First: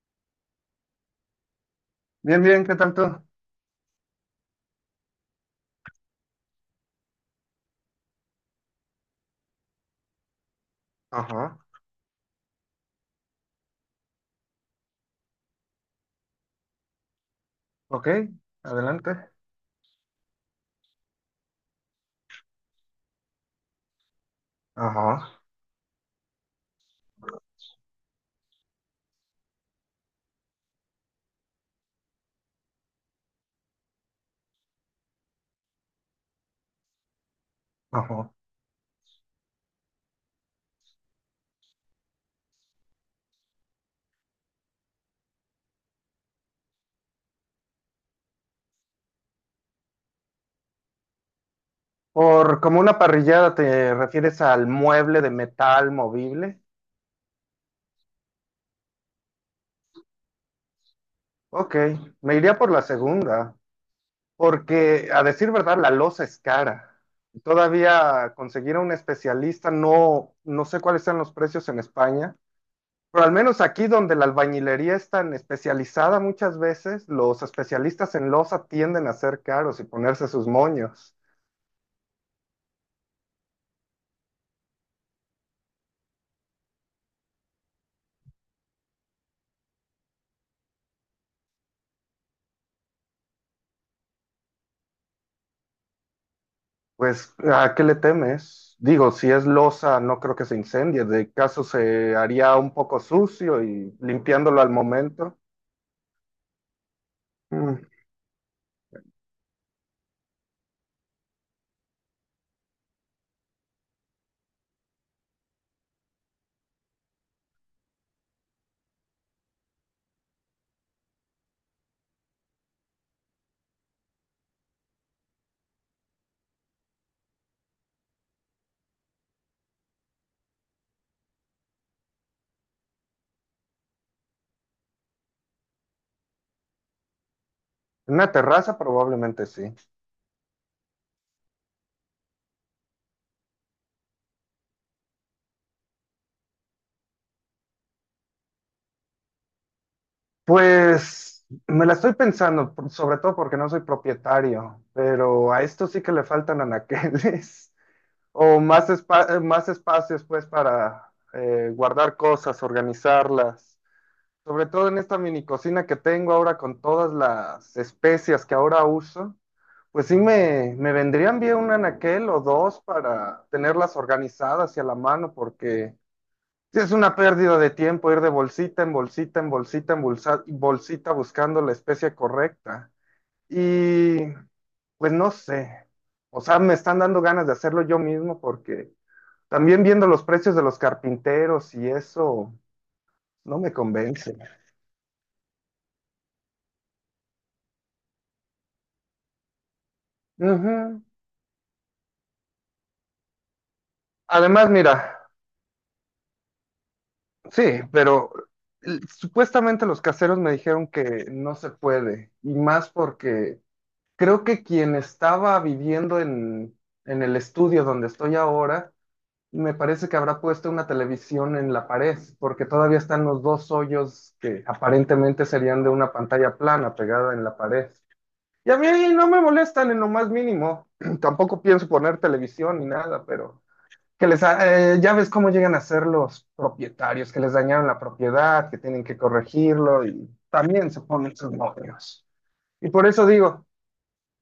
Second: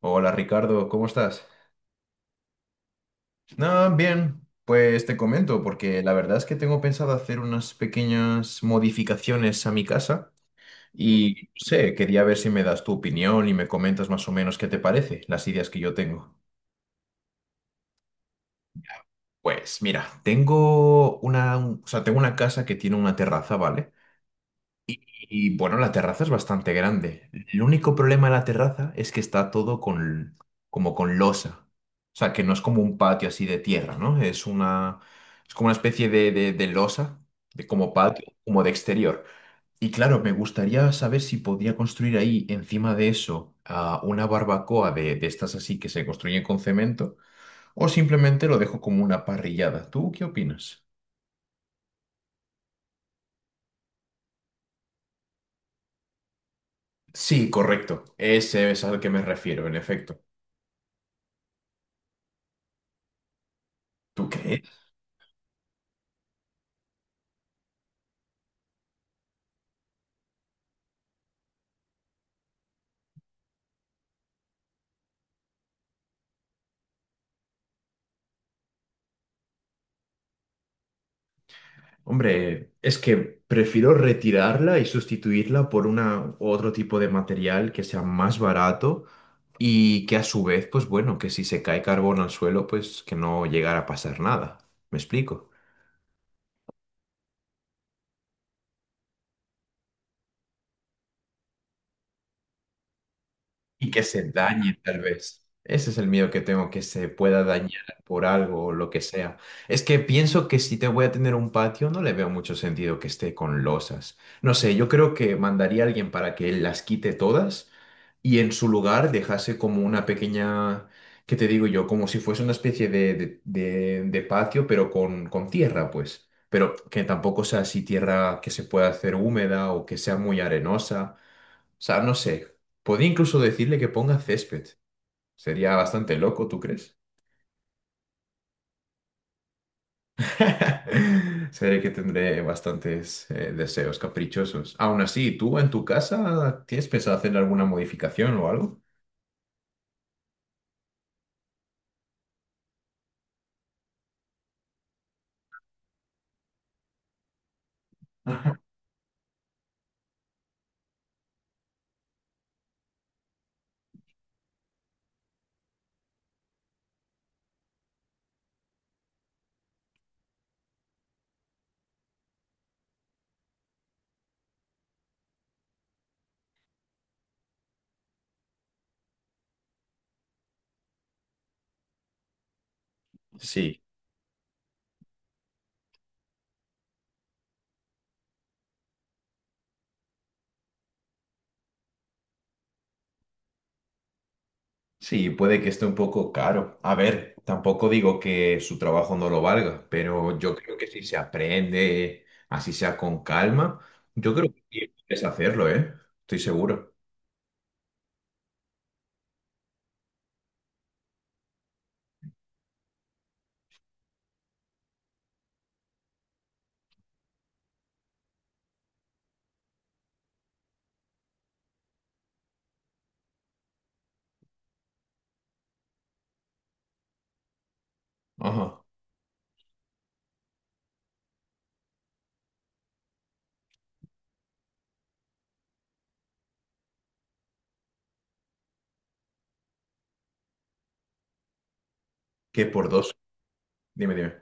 Hola Ricardo, ¿cómo estás? Bien, bien, ¿qué tal tú? No, bien, pues te comento, porque la verdad es que tengo pensado hacer unas pequeñas modificaciones a mi casa y Ajá, no sé, quería ver si me das tu opinión y me comentas más o menos qué te parece, las ideas que yo tengo. ok, adelante. Pues mira, tengo una, o sea, tengo una casa que tiene una terraza, ¿vale? Ajá, Y bueno, la terraza es bastante grande. El único problema de la terraza es que está todo con, como con losa. O sea, que no es como un patio así de tierra, ¿no? Es una, es como una especie de losa, de como patio, ajá. como de exterior. Y claro, me gustaría saber si podría construir ahí, encima de eso, una barbacoa de estas así que se construyen con cemento, o simplemente lo dejo como una parrillada. ¿Tú qué opinas? Por como una parrillada te refieres al mueble de metal movible. Sí, correcto. Ese es al que me refiero, en efecto. Ok, me iría por la segunda, ¿Tú crees? porque a decir verdad, la loza es cara. Todavía conseguir a un especialista, no, no sé cuáles sean los precios en España, pero al menos aquí donde la albañilería es tan especializada muchas veces, los especialistas en loza tienden a ser caros y ponerse sus moños. Hombre, es que prefiero retirarla y sustituirla por una u otro tipo de material que sea más barato y que a su vez, pues bueno, que si se cae carbón al suelo, pues que no llegara a pasar nada. ¿Me explico? Pues, ¿a qué le temes? Digo, si es losa, no creo que se incendie. De caso se haría un poco sucio Y y que se limpiándolo al dañe tal momento. vez. Ese es el miedo que tengo, que se pueda dañar Mm. por algo o lo que sea. Es que pienso que si te voy a tener un patio, no le veo mucho sentido que esté con losas. No sé, yo creo que mandaría a alguien para que él las quite todas y en su lugar dejase como una pequeña, ¿qué te digo yo? Como si fuese una especie de patio, pero con tierra, pues. Pero que tampoco sea así tierra que se pueda hacer húmeda o que sea muy arenosa, o sea, no sé. Podría incluso decirle que ponga césped. Sería bastante loco, ¿tú crees? En una terraza probablemente sí. Sé que tendré bastantes deseos caprichosos. Aún así, ¿tú en tu casa tienes pensado hacer alguna modificación o algo? Pues me la estoy pensando, sobre todo porque no soy propietario, pero a esto sí que le faltan anaqueles o más, más espacios pues para guardar cosas, organizarlas. Sobre todo en esta mini cocina que tengo ahora con todas las especias que ahora uso, pues sí me vendrían bien un anaquel o dos para tenerlas organizadas y a la mano, porque sí es una pérdida de tiempo ir de bolsita en bolsita en bolsita en bolsita buscando la especia correcta. Sí, Y pues no sé, o sea, me están dando ganas de hacerlo yo mismo porque también viendo los precios de los carpinteros y eso no me convence. sí, puede que esté un poco caro. A ver, tampoco digo que su trabajo no lo valga, pero yo creo que si Ujú. se aprende, así sea con calma, yo creo Además, que puedes mira, hacerlo, ¿eh? Estoy seguro. sí, pero supuestamente los caseros me dijeron que no se puede, y más porque creo que quien estaba viviendo en el estudio donde estoy ahora, me parece que habrá puesto una televisión en la pared, porque todavía están los dos hoyos que aparentemente serían de una pantalla plana pegada en la pared. Y a Ajá. mí no me molestan en lo más mínimo, tampoco pienso poner televisión ni nada, pero... que ya ves cómo llegan a ser los propietarios, que les dañaron la propiedad, que tienen que corregirlo y también se ponen sus novios. Que por Y por dos. eso digo Dime, dime.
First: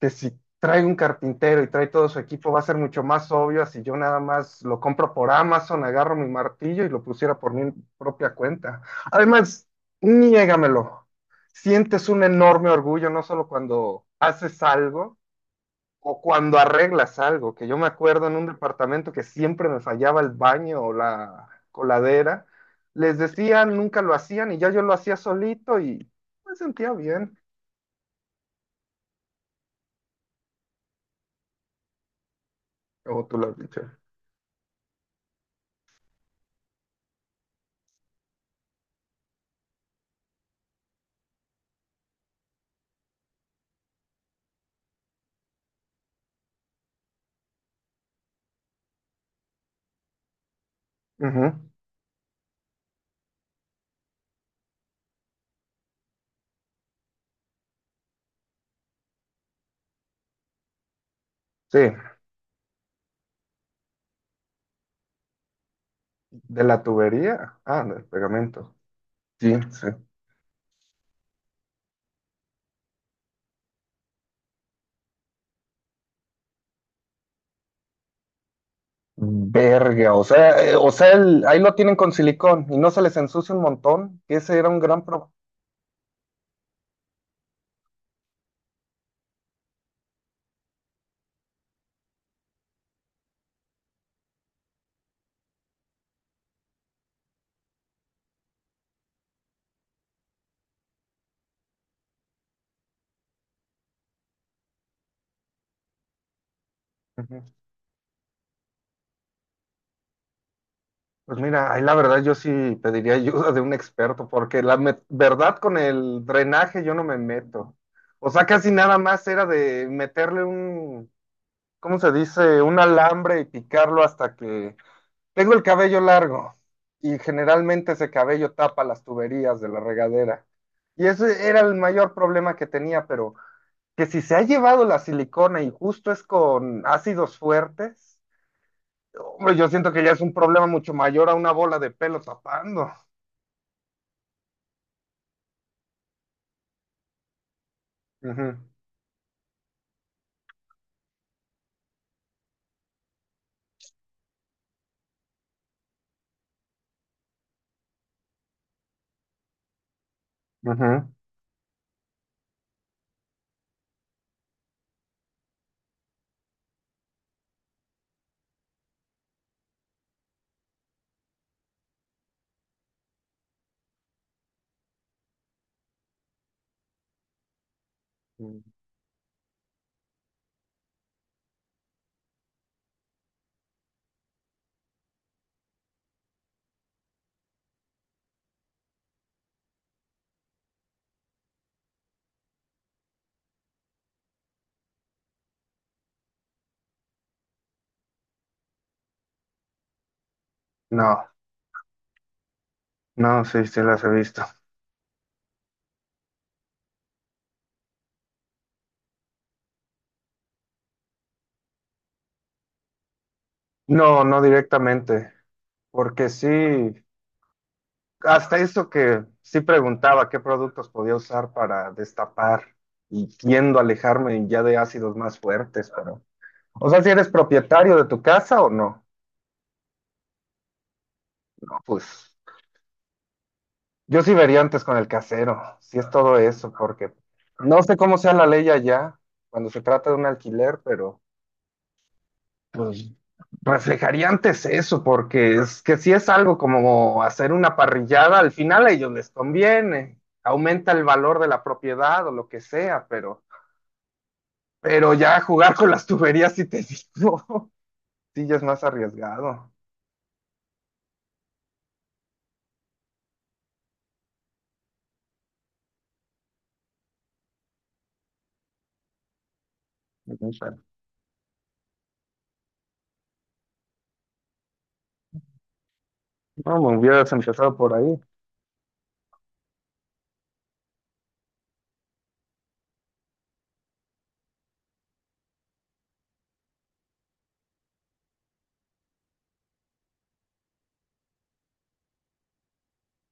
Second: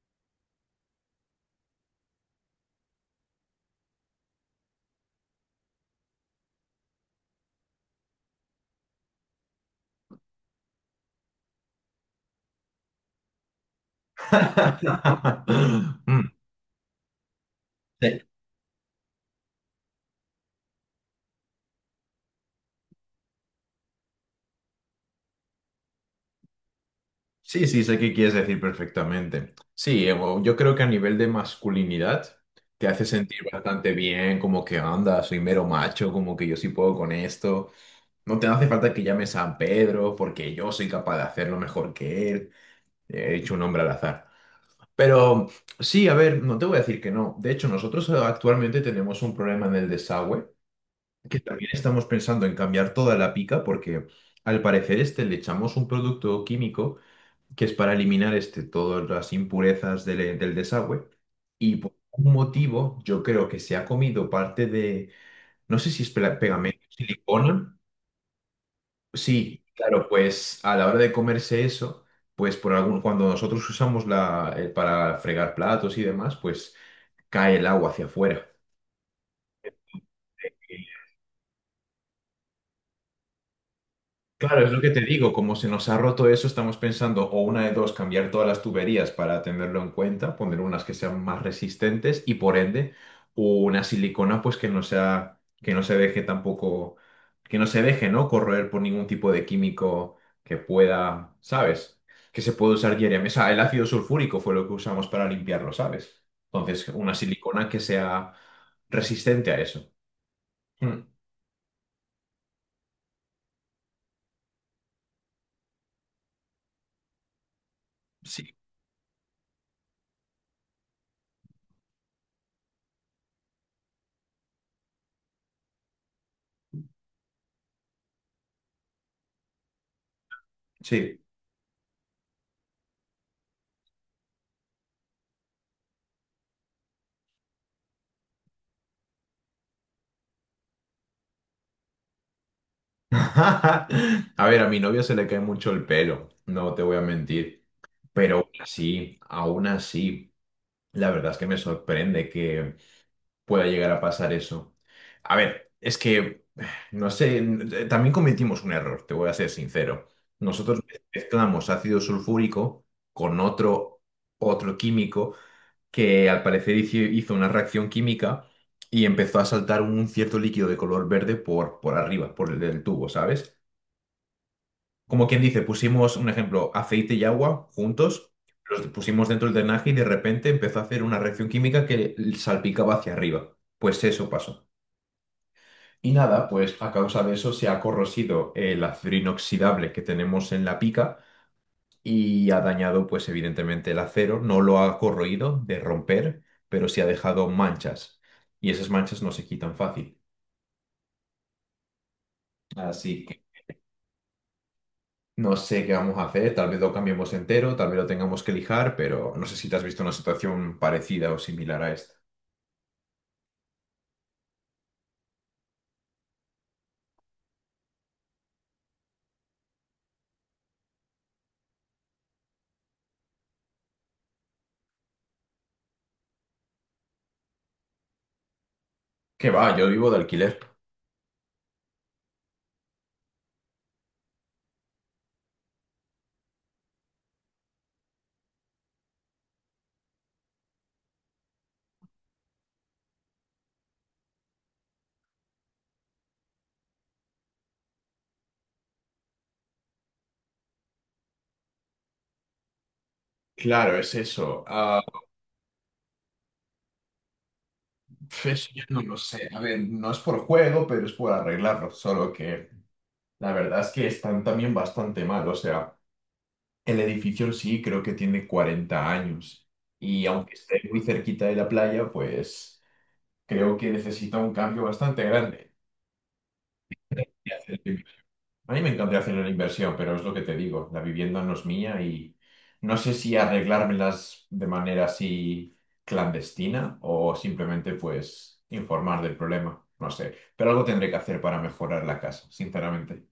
que si trae un carpintero y trae todo su equipo, va a ser mucho más obvio a si yo nada más lo compro por Amazon, agarro mi martillo y lo pusiera por mi propia cuenta. Además, niégamelo, sientes un enorme orgullo, no solo cuando haces algo, o Mm. cuando arreglas algo, que yo me Sí, acuerdo en un departamento que siempre me fallaba el baño o la coladera, les decían, nunca lo hacían y ya yo lo hacía solito y me sentía bien, sí, sí, sé qué quieres decir perfectamente. Sí, bueno, yo creo que a nivel de masculinidad te hace como tú sentir lo has dicho. bastante bien, como que anda, soy mero macho, como que yo sí puedo con esto. No te hace falta que llames San Pedro, porque yo soy capaz de hacerlo mejor que él. He hecho un hombre al azar. Pero sí, a ver, no te voy a decir que no. De hecho, nosotros actualmente tenemos un problema en el desagüe, que Ujú. también estamos pensando en cambiar toda la pica porque al parecer este le echamos un producto químico que es para eliminar este, todas las impurezas del, del desagüe y Sí, por algún motivo yo creo que se ha comido parte de, no sé si es de pegamento, la tubería, silicona. ah, del pegamento. Sí, Sí, sí. claro, pues a la hora de comerse eso, pues por algún, cuando nosotros usamos la, para fregar platos y demás, pues cae el agua hacia afuera. Verga, o sea, ahí lo tienen con silicón y no se les ensucia un montón, que ese Claro, era es lo un que te gran problema. digo, como se nos ha roto eso, estamos pensando o una de dos, cambiar todas las tuberías para tenerlo en cuenta, poner unas que sean más resistentes y por ende una silicona pues que no sea, que no se deje tampoco, que no se deje, ¿no? Corroer por ningún tipo de químico que pueda, ¿sabes? Que se puede usar diariamente. O sea, el ácido sulfúrico fue lo que usamos para limpiarlo, ¿sabes? Entonces, una silicona que sea resistente a eso. Mm. Pues mira, ahí la verdad yo sí pediría ayuda de un experto, porque verdad con el drenaje yo no me meto. O sea, Sí, casi nada más era de meterle ¿cómo se dice? Un alambre y picarlo hasta que... Tengo el cabello largo y generalmente ese cabello tapa las tuberías de la regadera. Y sí. ese era el mayor problema que tenía, pero que si se ha llevado la silicona y justo es con ácidos fuertes, hombre, yo siento que ya es un problema mucho mayor a una bola de pelo tapando. A ver, a mi novio se le cae mucho el pelo, no te voy a mentir. Pero Ujú, aún así, la verdad es que me sorprende que pueda llegar a pasar eso. A ver, es que, no sé, también cometimos un error, te voy a ser sincero. Nosotros ujú. mezclamos ácido sulfúrico con otro, otro químico que al parecer hizo una reacción química y empezó a saltar un cierto líquido de color verde por arriba, por el del tubo, ¿sabes? Como quien dice, pusimos un ejemplo, aceite y agua juntos, Mm. los pusimos dentro del drenaje y de repente empezó a hacer una reacción química que salpicaba hacia arriba. Pues eso pasó. Y nada, pues a causa de eso se ha corrosido el acero inoxidable que tenemos en la pica y ha dañado, pues evidentemente, el acero. No lo ha corroído de romper, pero sí ha dejado manchas. Y esas manchas no se quitan fácil. No, Así que no, sí, sí las he visto. no sé qué vamos a hacer, tal vez lo cambiemos entero, tal vez lo tengamos que lijar, pero no sé si te has visto una situación parecida o similar a esta. No, no directamente, porque sí, hasta eso que sí preguntaba qué productos podía usar para destapar y tiendo a alejarme ya de ácidos más fuertes, pero... O sea, si eres propietario de tu casa o no, ¿Qué va? Yo vivo de alquiler. pues yo sí vería antes con el casero, si es todo eso, porque no sé cómo sea la ley allá cuando se trata de un alquiler, pero... pues reflejaría antes eso, porque es que si es algo como hacer una parrillada, al final a ellos les conviene, aumenta el valor de la propiedad o lo que sea, Claro, es eso. Ah, pero ya jugar con las tuberías, si te digo, pf, sí ya es eso más yo no lo sé. A arriesgado. ver, no es por juego, pero es por arreglarlo. Solo que la verdad es que están también bastante mal. O sea, el edificio en sí creo que tiene 40 años. Y aunque esté muy cerquita de la playa, pues creo que necesita un cambio bastante grande. No, me hubieras empezado por ahí. A mí me encantaría hacer una inversión, pero es lo que te digo, la vivienda no es mía y no sé si arreglármelas de manera así clandestina o simplemente pues informar del problema, no sé, pero algo tendré que hacer para mejorar la casa, sinceramente.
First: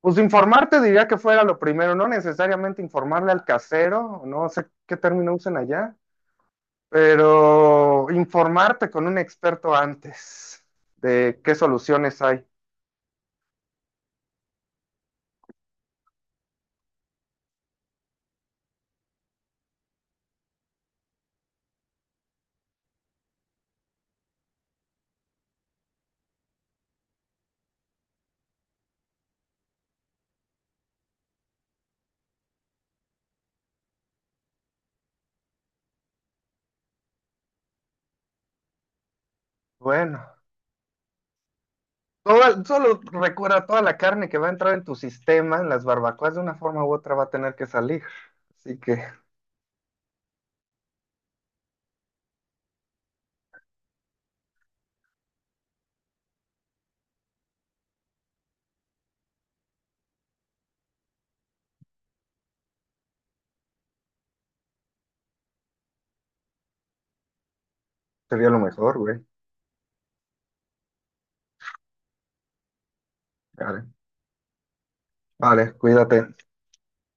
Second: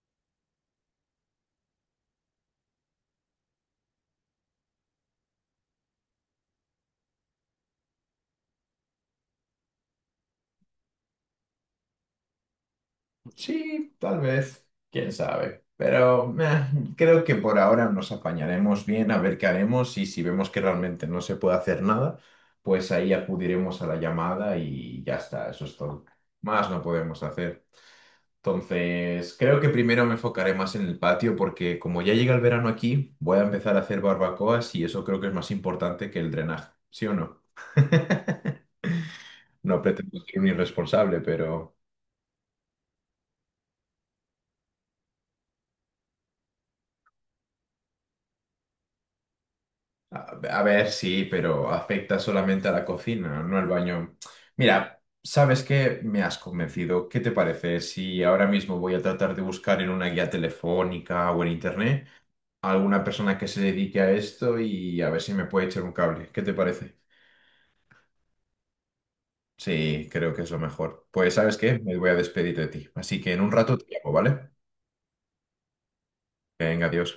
Pues informarte diría que fuera lo primero, no necesariamente informarle al casero, no sé qué término usen allá. Pero informarte con un experto antes de qué soluciones hay. Sí, tal vez, quién sabe, pero meh, creo que por ahora nos apañaremos bien a ver qué haremos y si vemos que realmente no se puede hacer nada, pues ahí acudiremos a la llamada y ya está, eso es todo. Más no podemos hacer. Entonces, creo que primero me enfocaré más en el patio porque como ya llega el verano aquí, voy a empezar a hacer barbacoas y eso creo que es más importante que el drenaje, ¿sí o no? No pretendo Bueno, ser un irresponsable, pero solo recuerda toda la carne que va a entrar en tu sistema, en las barbacoas, de una forma u otra va a tener que salir. Así que a, a ver, sí, pero afecta solamente a la cocina, no al baño. Mira, ¿sabes qué? Me has convencido. ¿Qué te parece si ahora mismo voy a tratar de buscar en una guía telefónica o en internet a alguna persona que se dedique a esto y a ver si me puede echar un cable? ¿Qué te parece? sería lo mejor, güey. Sí, creo que es lo mejor. Pues, ¿sabes qué? Me voy a despedir de ti. Así que en un rato te Vale, llamo, ¿vale? vale, cuídate. Venga, adiós.